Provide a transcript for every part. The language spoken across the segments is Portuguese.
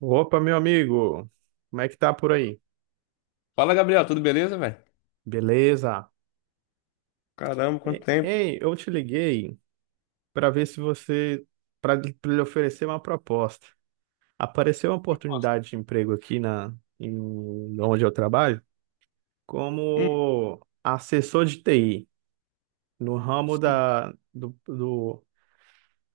Opa, meu amigo, como é que tá por aí? Fala, Gabriel, tudo beleza, velho? Beleza? Caramba, quanto tempo. Ei, eu te liguei para ver se você, para lhe oferecer uma proposta. Apareceu uma Resposta. oportunidade de emprego aqui na, em, onde eu trabalho, Hum, como assessor de TI, no ramo sim. da, do, do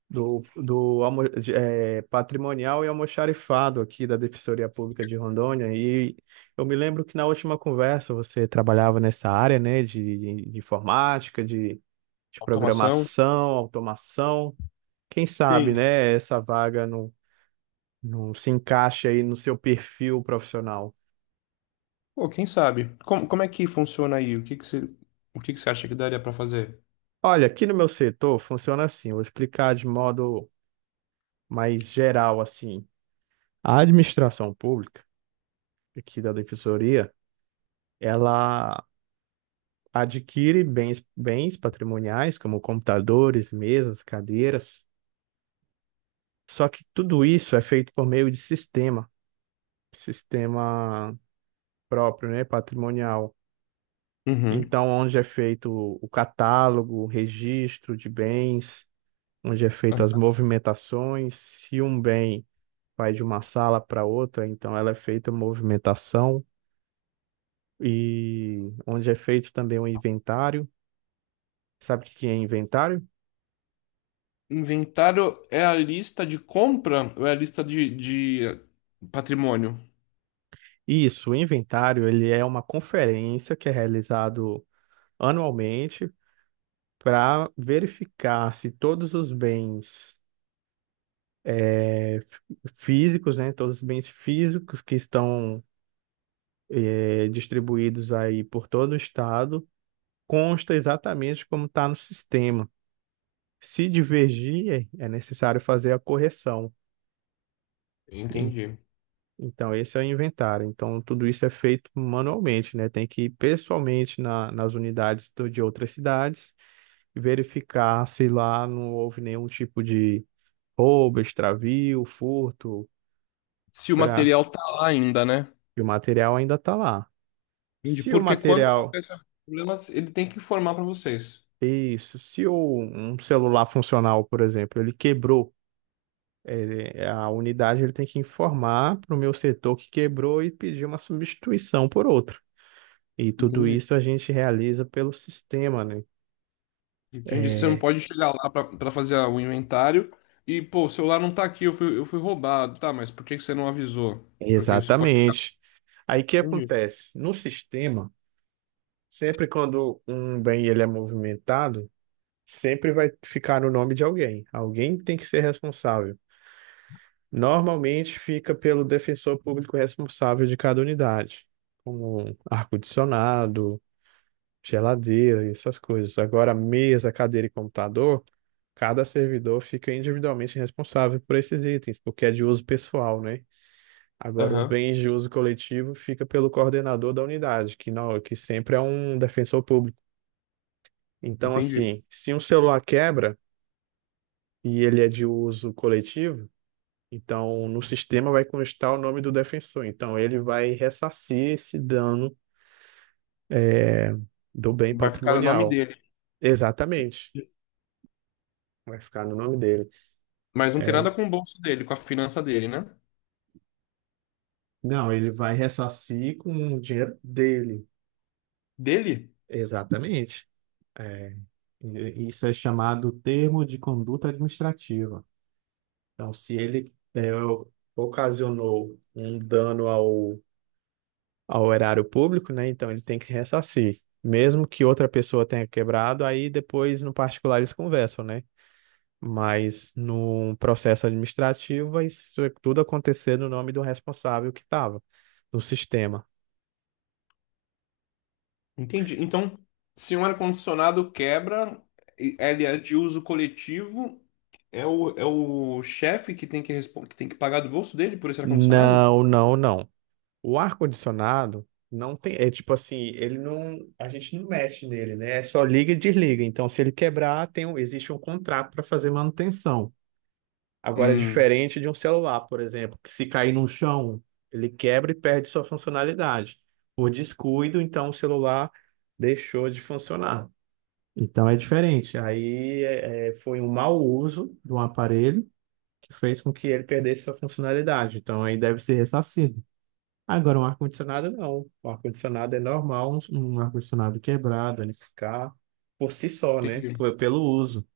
do, do patrimonial e almoxarifado aqui da Defensoria Pública de Rondônia. E eu me lembro que na última conversa você trabalhava nessa área, né, de informática, de Automação? programação, automação. Quem sabe, Sim. né, essa vaga não, não se encaixa aí no seu perfil profissional. Pô, quem sabe? Como é que funciona aí? O que que você acha que daria pra fazer? Olha, aqui no meu setor funciona assim, eu vou explicar de modo mais geral assim. A administração pública aqui da Defensoria, ela adquire bens, bens patrimoniais, como computadores, mesas, cadeiras. Só que tudo isso é feito por meio de sistema, sistema próprio, né, patrimonial. Uhum. Então, onde é feito o catálogo, o registro de bens, onde é feito as Aham. movimentações, se um bem vai de uma sala para outra, então ela é feita a movimentação e onde é feito também o inventário. Sabe o que que é inventário? Inventário é a lista de compra ou é a lista de patrimônio? Isso, o inventário, ele é uma conferência que é realizado anualmente para verificar se todos os bens físicos, né, todos os bens físicos que estão distribuídos aí por todo o estado, consta exatamente como está no sistema. Se divergir, é necessário fazer a correção. Entendi. Então, esse é o inventário. Então, tudo isso é feito manualmente, né? Tem que ir pessoalmente nas unidades de outras cidades e verificar se lá não houve nenhum tipo de roubo, extravio, furto, Se o pra... material tá lá ainda, né? e o material ainda está lá. Entendi. Se o Porque quando material, acontece o problema, ele tem que informar pra vocês. isso, se o, um celular funcional, por exemplo, ele quebrou, a unidade ele tem que informar para o meu setor que quebrou e pedir uma substituição por outro. E tudo Entendi. isso a gente realiza pelo sistema, né? Entendi. Você não É, pode chegar lá para fazer o inventário e, pô, o celular não tá aqui, eu fui roubado. Tá, mas por que que você não avisou? Porque isso pode ficar. exatamente. Aí o que Entendi. acontece? No sistema, sempre quando um bem ele é movimentado, sempre vai ficar no nome de alguém. Alguém tem que ser responsável. Normalmente fica pelo defensor público responsável de cada unidade, como ar-condicionado, geladeira, e essas coisas. Agora, mesa, cadeira e computador, cada servidor fica individualmente responsável por esses itens, porque é de uso pessoal, né? Agora, os Aham, bens de uso coletivo fica pelo coordenador da unidade, que não, que sempre é um defensor público. Então, entendi. assim, se um celular quebra e ele é de uso coletivo, então no sistema vai constar o nome do defensor. Então, ele vai ressarcir esse dano do bem Vai ficar no nome patrimonial. dele. Exatamente. Vai ficar no nome dele. Mas não tem É, nada com o bolso dele, com a finança dele, né? não, ele vai ressarcir com o dinheiro dele. Dele? Exatamente. É, isso é chamado termo de conduta administrativa. Então, se ele é, o- ocasionou um dano ao, ao erário público, né? Então ele tem que ressarcir. Mesmo que outra pessoa tenha quebrado, aí depois no particular eles conversam, né? Mas num processo administrativo, vai isso é tudo acontecer no nome do responsável que estava no sistema. Entendi. Então, se um ar-condicionado quebra, ele é de uso coletivo, é o chefe que tem que, que tem que pagar do bolso dele por esse ar-condicionado? Não, não, não. O ar-condicionado não tem. É tipo assim, ele não. A gente não mexe nele, né? É só liga e desliga. Então, se ele quebrar, tem, existe um contrato para fazer manutenção. Agora, é Hum, diferente de um celular, por exemplo, que se cair no chão, ele quebra e perde sua funcionalidade. Por descuido, então o celular deixou de funcionar. Então é diferente. Aí foi um mau uso de um aparelho que fez com que ele perdesse sua funcionalidade. Então aí deve ser ressarcido. Agora, um ar-condicionado não. O ar-condicionado é normal, um ar-condicionado quebrado, ele ficar por si só, né? entendi. Pelo uso.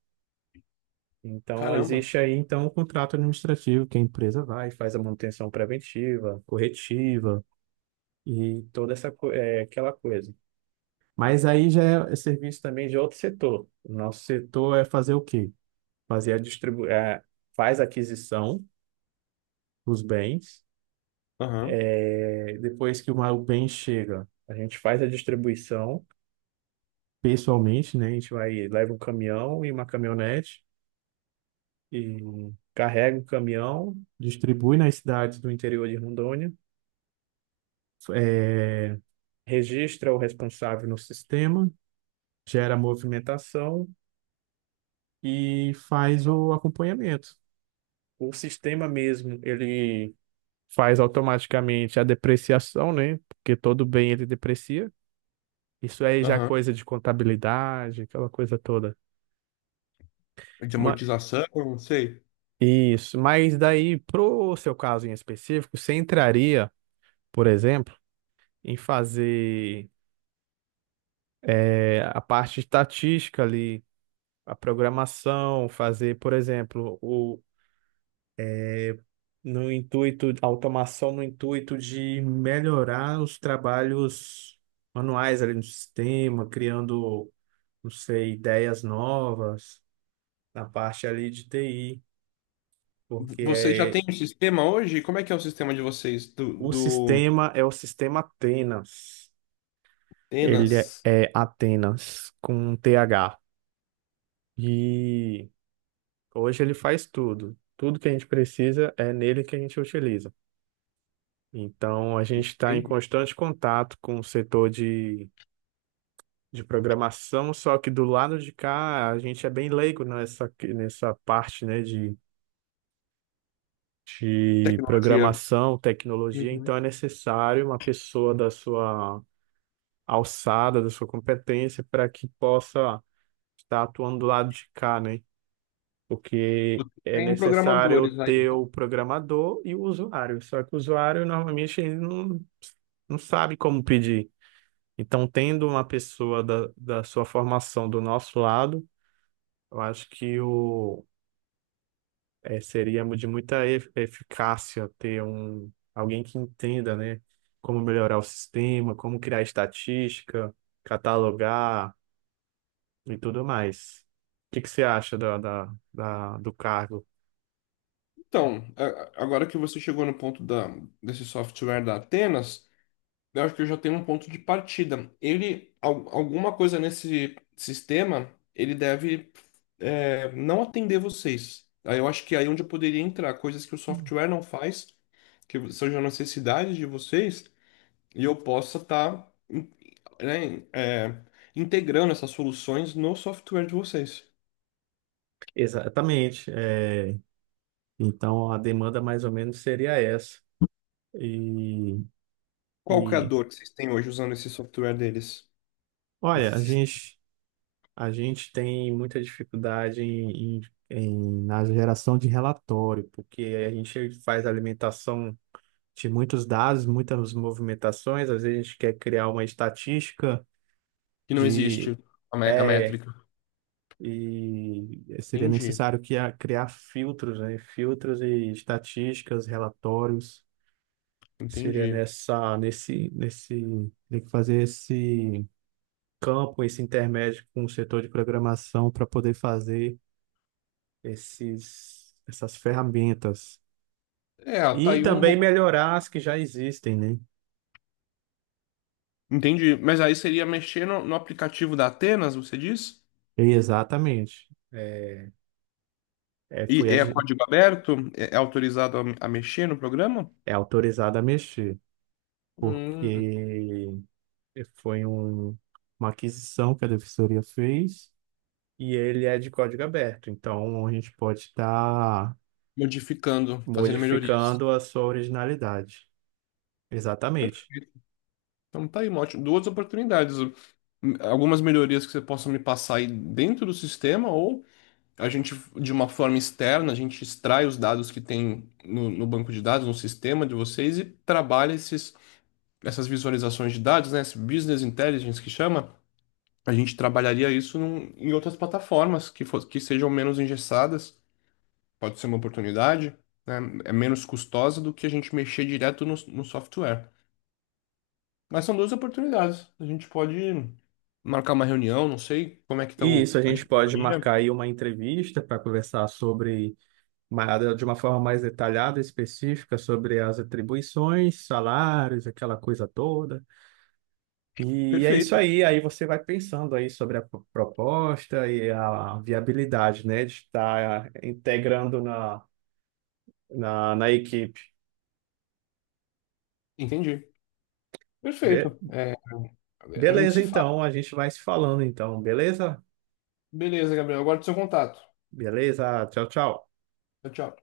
Então, Caramba. existe aí, então, o contrato administrativo que a empresa vai, faz a manutenção preventiva, corretiva e toda essa, aquela coisa. Mas aí já é serviço também de outro setor. O nosso setor é fazer o quê? Fazer a distribu é, faz a aquisição dos bens. Aham, É, depois que o bem chega, a gente faz a distribuição pessoalmente, né? A gente vai, leva um caminhão e uma caminhonete e carrega o caminhão, distribui nas cidades do interior de Rondônia, é, registra o responsável no sistema, gera movimentação e faz o acompanhamento. O sistema mesmo, ele faz automaticamente a depreciação, né? Porque todo bem ele deprecia. Isso aí já é aham. coisa de contabilidade, aquela coisa toda. De Ma- amortização, não sei. Isso, mas daí, pro seu caso em específico, você entraria, por exemplo, em fazer a parte estatística ali, a programação, fazer, por exemplo, o, no intuito, a automação no intuito de melhorar os trabalhos manuais ali no sistema, criando, não sei, ideias novas na parte ali de TI, porque Vocês já é, têm um sistema hoje? Como é que é o sistema de vocês do, o do sistema é o sistema Atenas. Ele é, Tenas? é Atenas com TH. E hoje ele faz tudo. Tudo que a gente precisa é nele que a gente utiliza. Então a gente está em Tem constante contato com o setor de programação, só que do lado de cá a gente é bem leigo nessa, nessa parte, né, de tecnologia. programação, tecnologia, Uhum. então é necessário uma pessoa da sua alçada, da sua competência, para que possa estar atuando do lado de cá, né? Porque é Tem necessário programadores aí, ter né? o programador e o usuário. Só que o usuário normalmente ele não, não sabe como pedir. Então, tendo uma pessoa da sua formação do nosso lado, eu acho que seria de muita eficácia ter um, alguém que entenda, né, como melhorar o sistema, como criar estatística, catalogar e tudo mais. O que que você acha do cargo? Então, a- Agora que você chegou no ponto desse software da Atenas, eu acho que eu já tenho um ponto de partida. Alguma coisa nesse sistema, ele deve não atender vocês. Aí eu acho que aí é onde eu poderia entrar, coisas que o software não faz, que sejam necessidades de vocês, e eu possa estar integrando essas soluções no software de vocês. Exatamente. É, então, a demanda mais ou menos seria essa. E, Qual que é a e dor que vocês têm hoje usando esse software deles? Esse olha, sis- a gente tem muita dificuldade na geração de relatório, porque a gente faz alimentação de muitos dados, muitas movimentações, às vezes a gente quer criar uma estatística que não de existe a é, métrica. e seria Entendi, necessário criar filtros, né? Filtros e estatísticas, relatórios. Seria entendi. nessa, nesse, nesse, tem que fazer esse campo, esse intermédio com o setor de programação para poder fazer essas ferramentas. É, tá E aí um também bom... melhorar as que já existem, né? Entendi. Mas aí seria mexer no aplicativo da Atenas, você diz? Exatamente. É, E foi, é adi- código aberto? É autorizado a mexer no programa? É autorizado a mexer, Hum, porque foi um, uma aquisição que a defensoria fez e ele é de código aberto. Então, a gente pode estar modificando, fazendo melhorias. modificando a sua originalidade. Exatamente. Então tá aí, duas oportunidades. Algumas melhorias que você possa me passar aí dentro do sistema, ou a gente, de uma forma externa, a gente extrai os dados que tem no banco de dados, no sistema de vocês, e trabalha essas visualizações de dados, né? Esse business intelligence que chama. A gente trabalharia isso em outras plataformas que sejam menos engessadas, pode ser uma oportunidade, né? É menos custosa do que a gente mexer direto no software. Mas são duas oportunidades. A gente pode marcar uma reunião, não sei como é que está E o, isso a a gente pode marcar diretoria. aí uma entrevista para conversar sobre de uma forma mais detalhada, específica, sobre as atribuições, salários, aquela coisa toda. E é isso Perfeito, aí, aí você vai pensando aí sobre a proposta e a viabilidade, né, de estar integrando na equipe. entendi. Be- Perfeito. É, a gente Beleza, se fala. então, a gente vai se falando, então, beleza? Beleza, Gabriel. Agora seu contato. Beleza, tchau, tchau. Tchau, tchau.